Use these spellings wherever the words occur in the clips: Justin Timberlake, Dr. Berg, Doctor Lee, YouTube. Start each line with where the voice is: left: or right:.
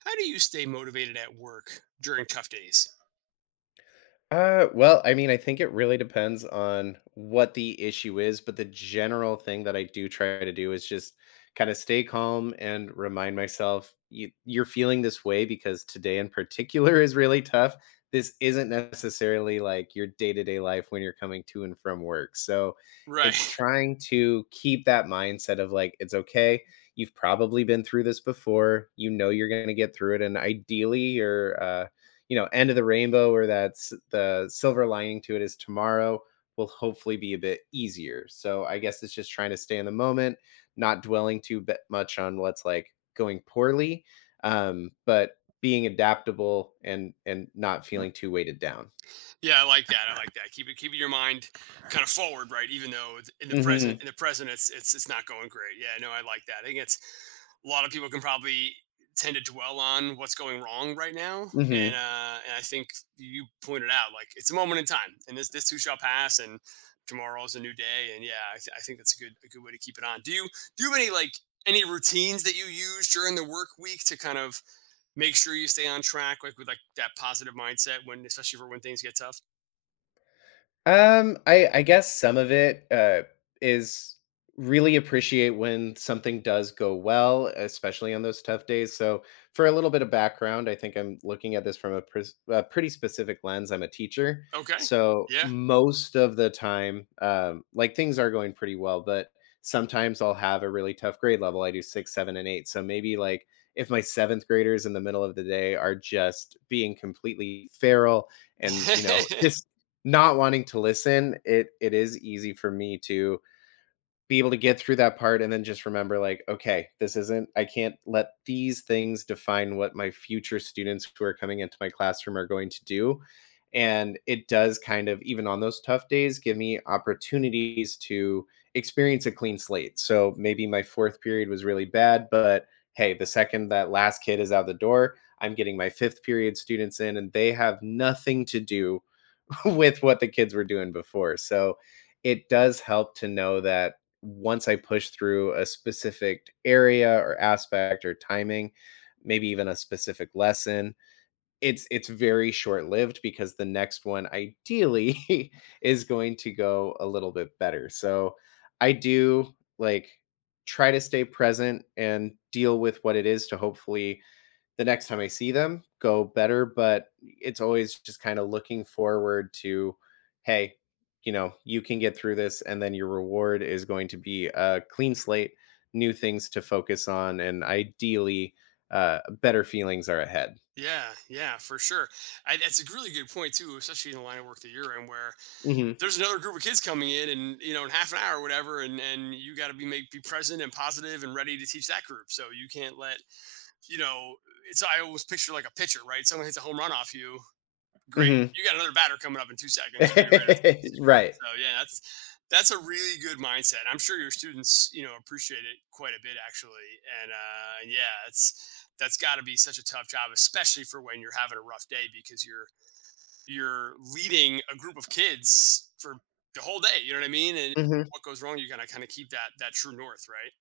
right: How do you stay motivated at work during tough days?
left: Well, I mean, I think it really depends on what the issue is, but the general thing that I do try to do is just kind of stay calm and remind myself you're feeling this way because today in particular is really tough. This isn't necessarily like your day to day life when you're coming to and from work. So it's
right: Right.
left: trying to keep that mindset of like, it's okay. You've probably been through this before. You know you're going to get through it. And ideally, you're, end of the rainbow or that's the silver lining to it is tomorrow will hopefully be a bit easier. So I guess it's just trying to stay in the moment, not dwelling too bit much on what's like going poorly, but being adaptable and not feeling too weighted down.
right: Yeah, I like that. I like that. Keeping your mind kind of forward, right? Even though in the present
left: Mhm.
right: it's not going great. Yeah, no, I like that. I think it's a lot of people can probably tend to dwell on what's going wrong right now. And
left: Mhm.
right: uh and I think you pointed out like it's a moment in time and this too shall pass and tomorrow is a new day. And yeah, I think that's a good way to keep it on. Do you have any like any routines that you use during the work week to kind of make sure you stay on track, like with like that positive mindset, when, especially, for when things get tough?
left: I guess some of it is really appreciate when something does go well, especially on those tough days. So, for a little bit of background, I think I'm looking at this from a pretty specific lens. I'm a teacher,
right: Okay.
left: so
right: Yeah.
left: most of the time, like things are going pretty well, but sometimes I'll have a really tough grade level. I do six, seven, and eight. So maybe like if my seventh graders in the middle of the day are just being completely feral and just not wanting to listen, it is easy for me to be able to get through that part and then just remember like, okay, this isn't I can't let these things define what my future students who are coming into my classroom are going to do. And it does kind of even on those tough days give me opportunities to experience a clean slate. So maybe my fourth period was really bad, but hey, the second that last kid is out the door, I'm getting my fifth period students in and they have nothing to do with what the kids were doing before. So it does help to know that once I push through a specific area or aspect or timing, maybe even a specific lesson, it's very short-lived because the next one ideally is going to go a little bit better. So I do like try to stay present and deal with what it is to hopefully the next time I see them go better, but it's always just kind of looking forward to, hey, you know, you can get through this, and then your reward is going to be a clean slate, new things to focus on, and ideally, better feelings are ahead.
right: Yeah, yeah, for sure. That's a really good point too, especially in the line of work that you're in, where
left: Mhm.
right: there's another group of kids coming in, and in half an hour or whatever, and you got to be present and positive and ready to teach that group. So you can't let. You know it's i always picture like a pitcher, right? Someone hits a home run off you. Great.
left: Mhm.
right: You got another batter coming up in 2 seconds. You got to be ready.
left: Right.
right: So yeah, that's a really good mindset. I'm sure your students, appreciate it quite a bit actually. And yeah, it's that's got to be such a tough job, especially for when you're having a rough day, because you're leading a group of kids for the whole day. You know what I mean? And
left: Mhm.
right: what goes wrong, you gotta kind of keep that true north, right?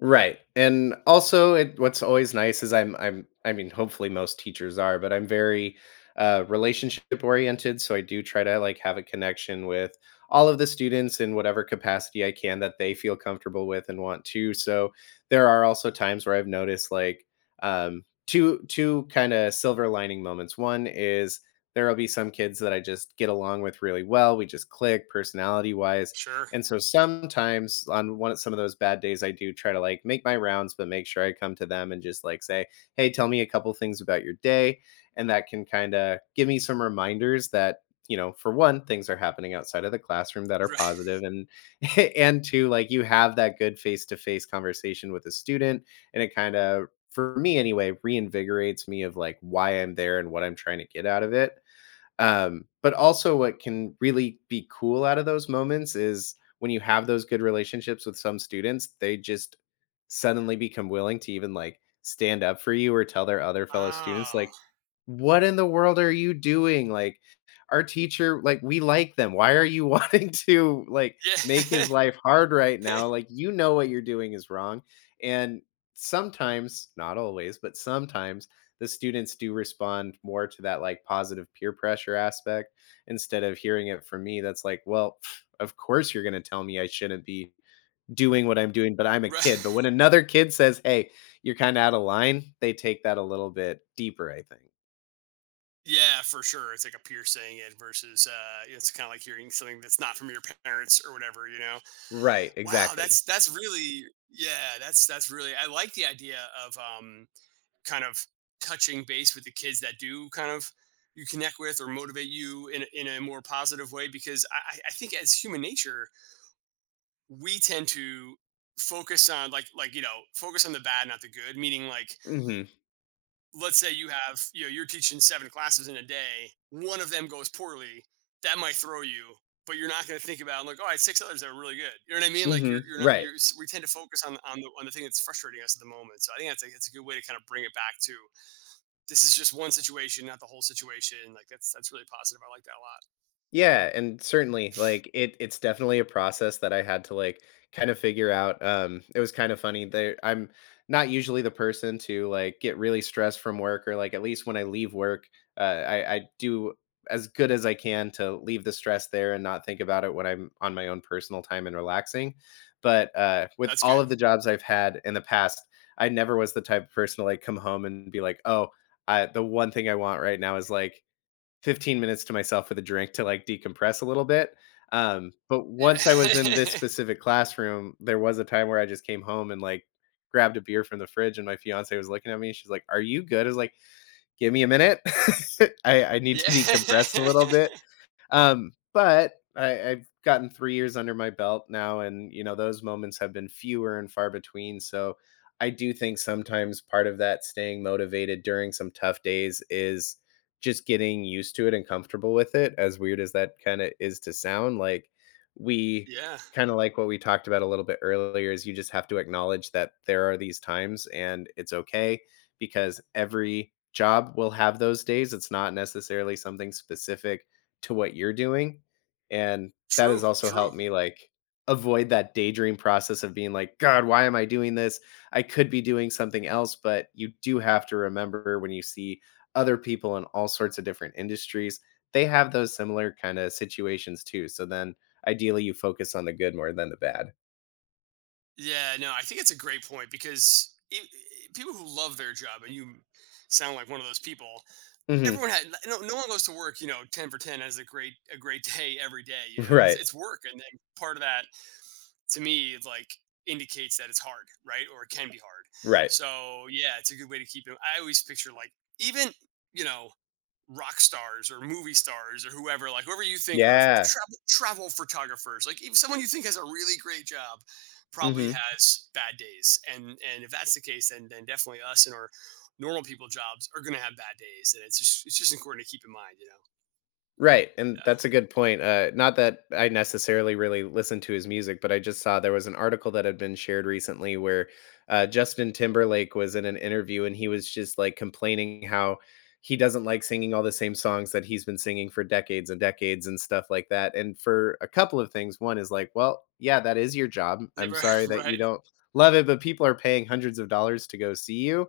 left: Right. And also it what's always nice is I mean hopefully most teachers are, but I'm very relationship oriented, so I do try to like have a connection with all of the students in whatever capacity I can that they feel comfortable with and want to. So there are also times where I've noticed like two kind of silver lining moments. One is there'll be some kids that I just get along with really well. We just click personality wise,
right: Sure.
left: and so sometimes on one some of those bad days, I do try to like make my rounds, but make sure I come to them and just like say, "Hey, tell me a couple things about your day," and that can kind of give me some reminders that for one, things are happening outside of the classroom that are positive,
right: Right.
left: and and two, like you have that good face to face conversation with a student, and it kind of for me anyway reinvigorates me of like why I'm there and what I'm trying to get out of it. But also, what can really be cool out of those moments is when you have those good relationships with some students, they just suddenly become willing to even like stand up for you or tell their other fellow students,
right: Oh,
left: like, what in the world are you doing? Like, our teacher, like, we like them. Why are you wanting to like make
right: yeah.
left: his life hard right now? Like, you know what you're doing is wrong. And sometimes, not always, but sometimes the students do respond more to that like positive peer pressure aspect instead of hearing it from me that's like, well, pff, of course you're going to tell me I shouldn't be doing what I'm doing, but I'm a kid. But
right: Right.
left: when another kid says, hey, you're kind of out of line, they take that a little bit deeper, I think.
right: Yeah, for sure. It's like a peer saying it versus, it's kind of like hearing something that's not from your parents or whatever.
left: Right,
right: Wow,
left: exactly.
right: that's really. Yeah, that's really. I like the idea of, kind of touching base with the kids that do kind of you connect with or motivate you in a more positive way, because I think, as human nature, we tend to focus on, like, you know, focus on the bad, not the good. Meaning like,
left: Hmm.
right: let's say you have, you're teaching seven classes in a day, one of them goes poorly, that might throw you. But you're not going to think about like, oh, I had six others that were really good. You know what I mean? Like
left: Hmm.
right: you're not
left: Right.
right: you're we tend to focus on the thing that's frustrating us at the moment. So I think that's a good way to kind of bring it back to, this is just one situation, not the whole situation. Like that's really positive. I like that a lot.
left: Yeah, and certainly, like, it's definitely a process that I had to, like, kind of figure out. It was kind of funny there. I'm not usually the person to, like, get really stressed from work or, like, at least when I leave work, I do as good as I can to leave the stress there and not think about it when I'm on my own personal time and relaxing, but, with
right: That's
left: all
right: good.
left: of the jobs I've had in the past, I never was the type of person to, like, come home and be like, "Oh, I the one thing I want right now is, like, 15 minutes to myself with a drink to like decompress a little bit. But
right: Yeah.
left: once I was in this specific classroom, there was a time where I just came home and like grabbed a beer from the fridge, and my fiance was looking at me. She's like, "Are you good?" I was like, "Give me a minute. I need
right: Yeah.
left: to decompress a little bit." But I've gotten 3 years under my belt now, and you know those moments have been fewer and far between. So I do think sometimes part of that staying motivated during some tough days is just getting used to it and comfortable with it. As weird as that kind of is to sound, like, we,
right: Yeah.
left: kind of like what we talked about a little bit earlier, is you just have to acknowledge that there are these times and it's okay because every job will have those days. It's not necessarily something specific to what you're doing, and that has
right: True,
left: also helped
right: true.
left: me, like, avoid that daydream process of being like, "God, why am I doing this? I could be doing something else," but you do have to remember when you see other people in all sorts of different industries, they have those similar kinda situations too, so then ideally you focus on the good more than the bad.
right: Yeah, no, I think it's a great point, because people who love their job, and you sound like one of those people.
left: Mhm.
right: Everyone had No, no one goes to work, you know, ten for ten, has a great day every day. You know, it's
left: Right.
right: it's work, and then part of that, to me, like, indicates that it's hard, right, or it can be hard.
left: Right.
right: So yeah, it's a good way to keep it. I always picture like, even, you know rock stars or movie stars or whoever, like whoever you think, or
left: Yeah.
right: travel photographers, like, even someone you think has a really great job probably
left: Mhm.
right: has bad days. And if that's the case, then definitely us and our normal people jobs are gonna have bad days. And it's just important to keep in mind, you know.
left: Right, and that's a good point. Not that I necessarily really listen to his music, but I just saw there was an article that had been shared recently where Justin Timberlake was in an interview and he was just like complaining how he doesn't like singing all the same songs that he's been singing for decades and decades and stuff like that. And for a couple of things, one is like, well, yeah, that is your job.
right: Yeah.
left: I'm
right: Yeah, right.
left: sorry that you
right: Right.
left: don't love it, but people are paying hundreds of dollars to go see you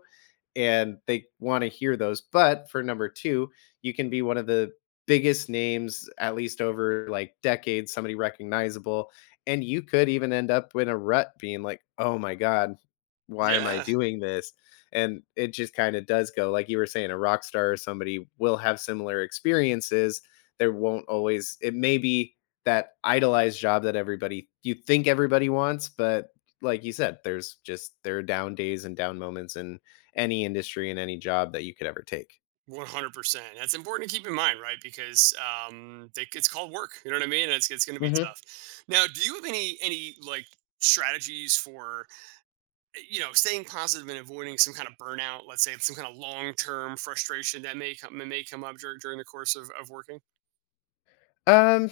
left: and they want to hear those. But for number two, you can be one of the biggest names, at least over like decades, somebody recognizable. And you could even end up in a rut being like, oh my God, why am I
right: Yeah.
left: doing this? And it just kind of does go, like you were saying, a rock star or somebody will have similar experiences. There won't always, it may be that idolized job that everybody, you think everybody wants, but like you said, there's just, there are down days and down moments and any industry and any job that you could ever take?
right: 100%. That's important to keep in mind, right? Because, it's called work. You know what I mean? And it's going to be
left: Mhm.
right: tough. Now, do you have any like strategies for, staying positive and avoiding some kind of burnout, let's say some kind of long term frustration that may come up during the course of working?
left: Um,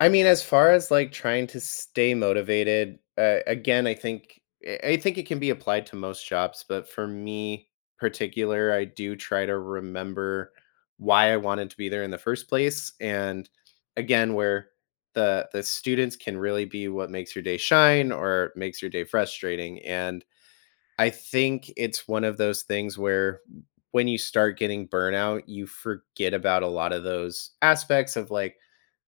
left: I mean, as far as like trying to stay motivated, again, I think it can be applied to most jobs, but for me particular, I do try to remember why I wanted to be there in the first place, and again, where the students can really be what makes your day shine or makes your day frustrating, and I think it's one of those things where when you start getting burnout, you forget about a lot of those aspects of like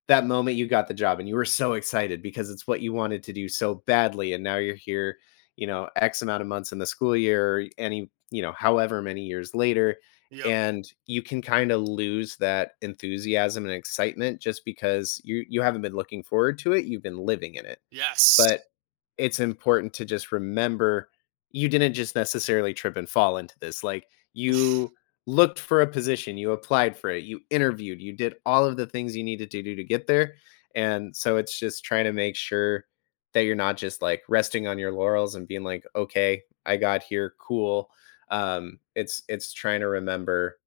left: that moment you got the job and you were so excited because it's what you wanted to do so badly. And now you're here, you know, X amount of months in the school year, or any, you know, however many years later.
right: Yep.
left: And you can kind of lose that enthusiasm and excitement just because you haven't been looking forward to it. You've been living in it,
right: Yes.
left: but it's important to just remember you didn't just necessarily trip and fall into this. Like, you looked for a position, you applied for it, you interviewed, you did all of the things you needed to do to get there. And so it's just trying to make sure that you're not just like resting on your laurels and being like, okay, I got here, cool. It's trying to remember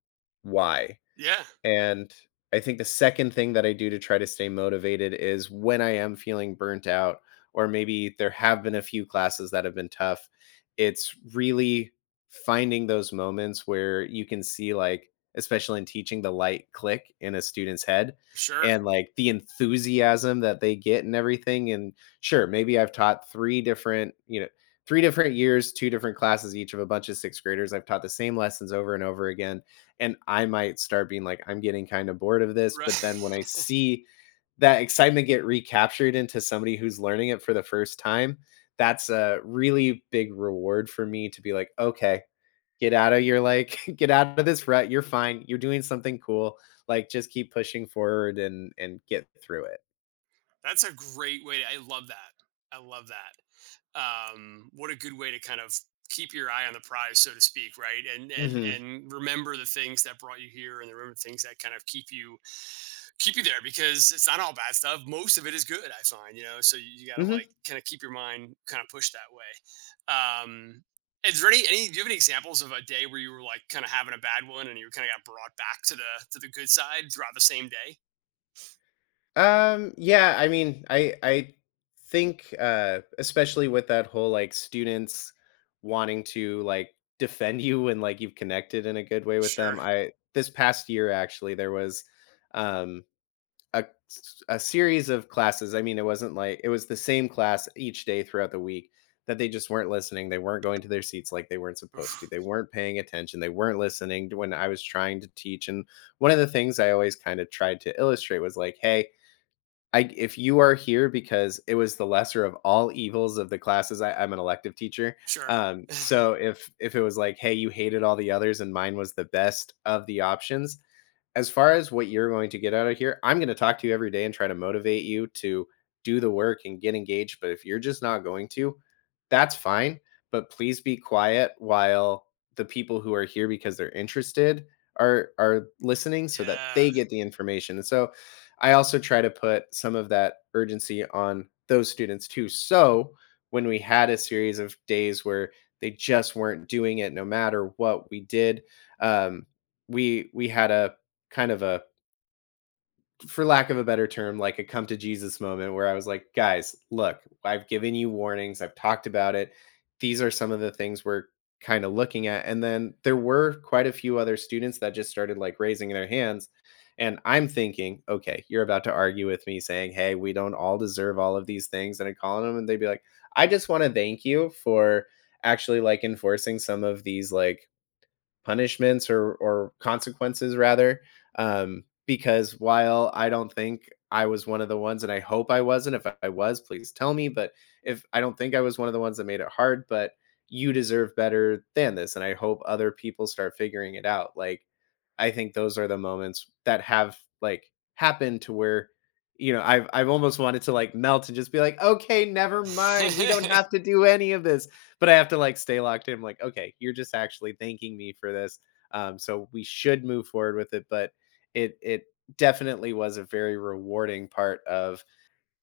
left: why.
right: Yeah.
left: And I think the second thing that I do to try to stay motivated is when I am feeling burnt out, or maybe there have been a few classes that have been tough, it's really finding those moments where you can see, like, especially in teaching, the light click in a student's head
right: Sure.
left: and like the enthusiasm that they get and everything. And sure, maybe I've taught three different years, two different classes each of a bunch of sixth graders. I've taught the same lessons over and over again, and I might start being like, "I'm getting kind of bored of this," but then when I
right: Right.
left: see that excitement get recaptured into somebody who's learning it for the first time, that's a really big reward for me to be like, "Okay, get out of your like get out of this rut. You're fine. You're doing something cool. Like, just keep pushing forward and get through it."
right: That's a great way. I love that. I love that. What a good way to kind of keep your eye on the prize, so to speak, right? And and
left: Mhm.
right: and remember the things that brought you here, and remember the things that kind of keep you there, because it's not all bad stuff. Most of it is good, I find, you know. So you got to
left: Mhm.
right: like kind of keep your mind kind of pushed that way. Is there any Do you have any examples of a day where you were like kind of having a bad one and you kind of got brought back to the good side throughout the same day?
left: Yeah, I mean, I think especially with that whole like students wanting to like defend you, and like you've connected in a good way with them.
right: Sure.
left: I this past year actually there was, um a series of classes. I mean, it wasn't like it was the same class each day throughout the week that they just weren't listening. They weren't going to their seats like they weren't supposed to.
right: Oof.
left: They weren't paying attention. They weren't listening to when I was trying to teach. And one of the things I always kind of tried to illustrate was like, hey, I if you are here because it was the lesser of all evils of the classes. I'm an elective teacher.
right: Sure.
left: So if it was like, hey, you hated all the others and mine was the best of the options, as far as what you're going to get out of here, I'm going to talk to you every day and try to motivate you to do the work and get engaged. But if you're just not going to, that's fine. But please be quiet while the people who are here because they're interested are listening so that
right: Yeah.
left: they get the information. And so I also try to put some of that urgency on those students too. So when we had a series of days where they just weren't doing it no matter what we did, um, we had a kind of a, for lack of a better term, like a come to Jesus moment where I was like, guys, look, I've given you warnings, I've talked about it. These are some of the things we're kind of looking at. And then there were quite a few other students that just started like raising their hands. And I'm thinking, okay, you're about to argue with me saying, hey, we don't all deserve all of these things. And I'm calling them and they'd be like, I just want to thank you for actually like enforcing some of these like punishments or consequences, rather, because while I don't think I was one of the ones, and I hope I wasn't — if I was, please tell me, but if — I don't think I was one of the ones that made it hard, but you deserve better than this, and I hope other people start figuring it out. Like, I think those are the moments that have like happened, to where, you know, I've almost wanted to like melt and just be like, okay, never mind, we don't have to do any of this. But I have to like stay locked in. I'm like, okay, you're just actually thanking me for this. So we should move forward with it, but it definitely was a very rewarding part of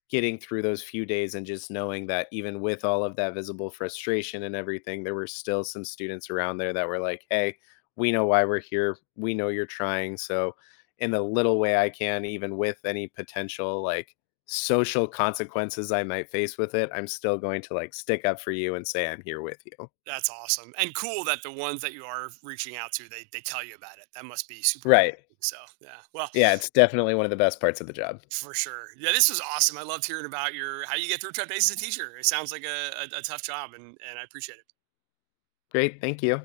left: getting through those few days, and just knowing that even with all of that visible frustration and everything, there were still some students around there that were like, hey, we know why we're here. We know you're trying. So, in the little way I can, even with any potential like social consequences I might face with it, I'm still going to like stick up for you and say I'm here with you.
right: That's awesome, and cool that the ones that you are reaching out to, they tell you about it. That must be super rewarding.
left: Right.
right: So yeah, well.
left: Yeah, it's definitely one of the best parts of the job.
right: For sure. Yeah, this was awesome. I loved hearing about your how you get through tough days as a teacher. It sounds like a tough job, and I appreciate it.
left: Great. Thank you.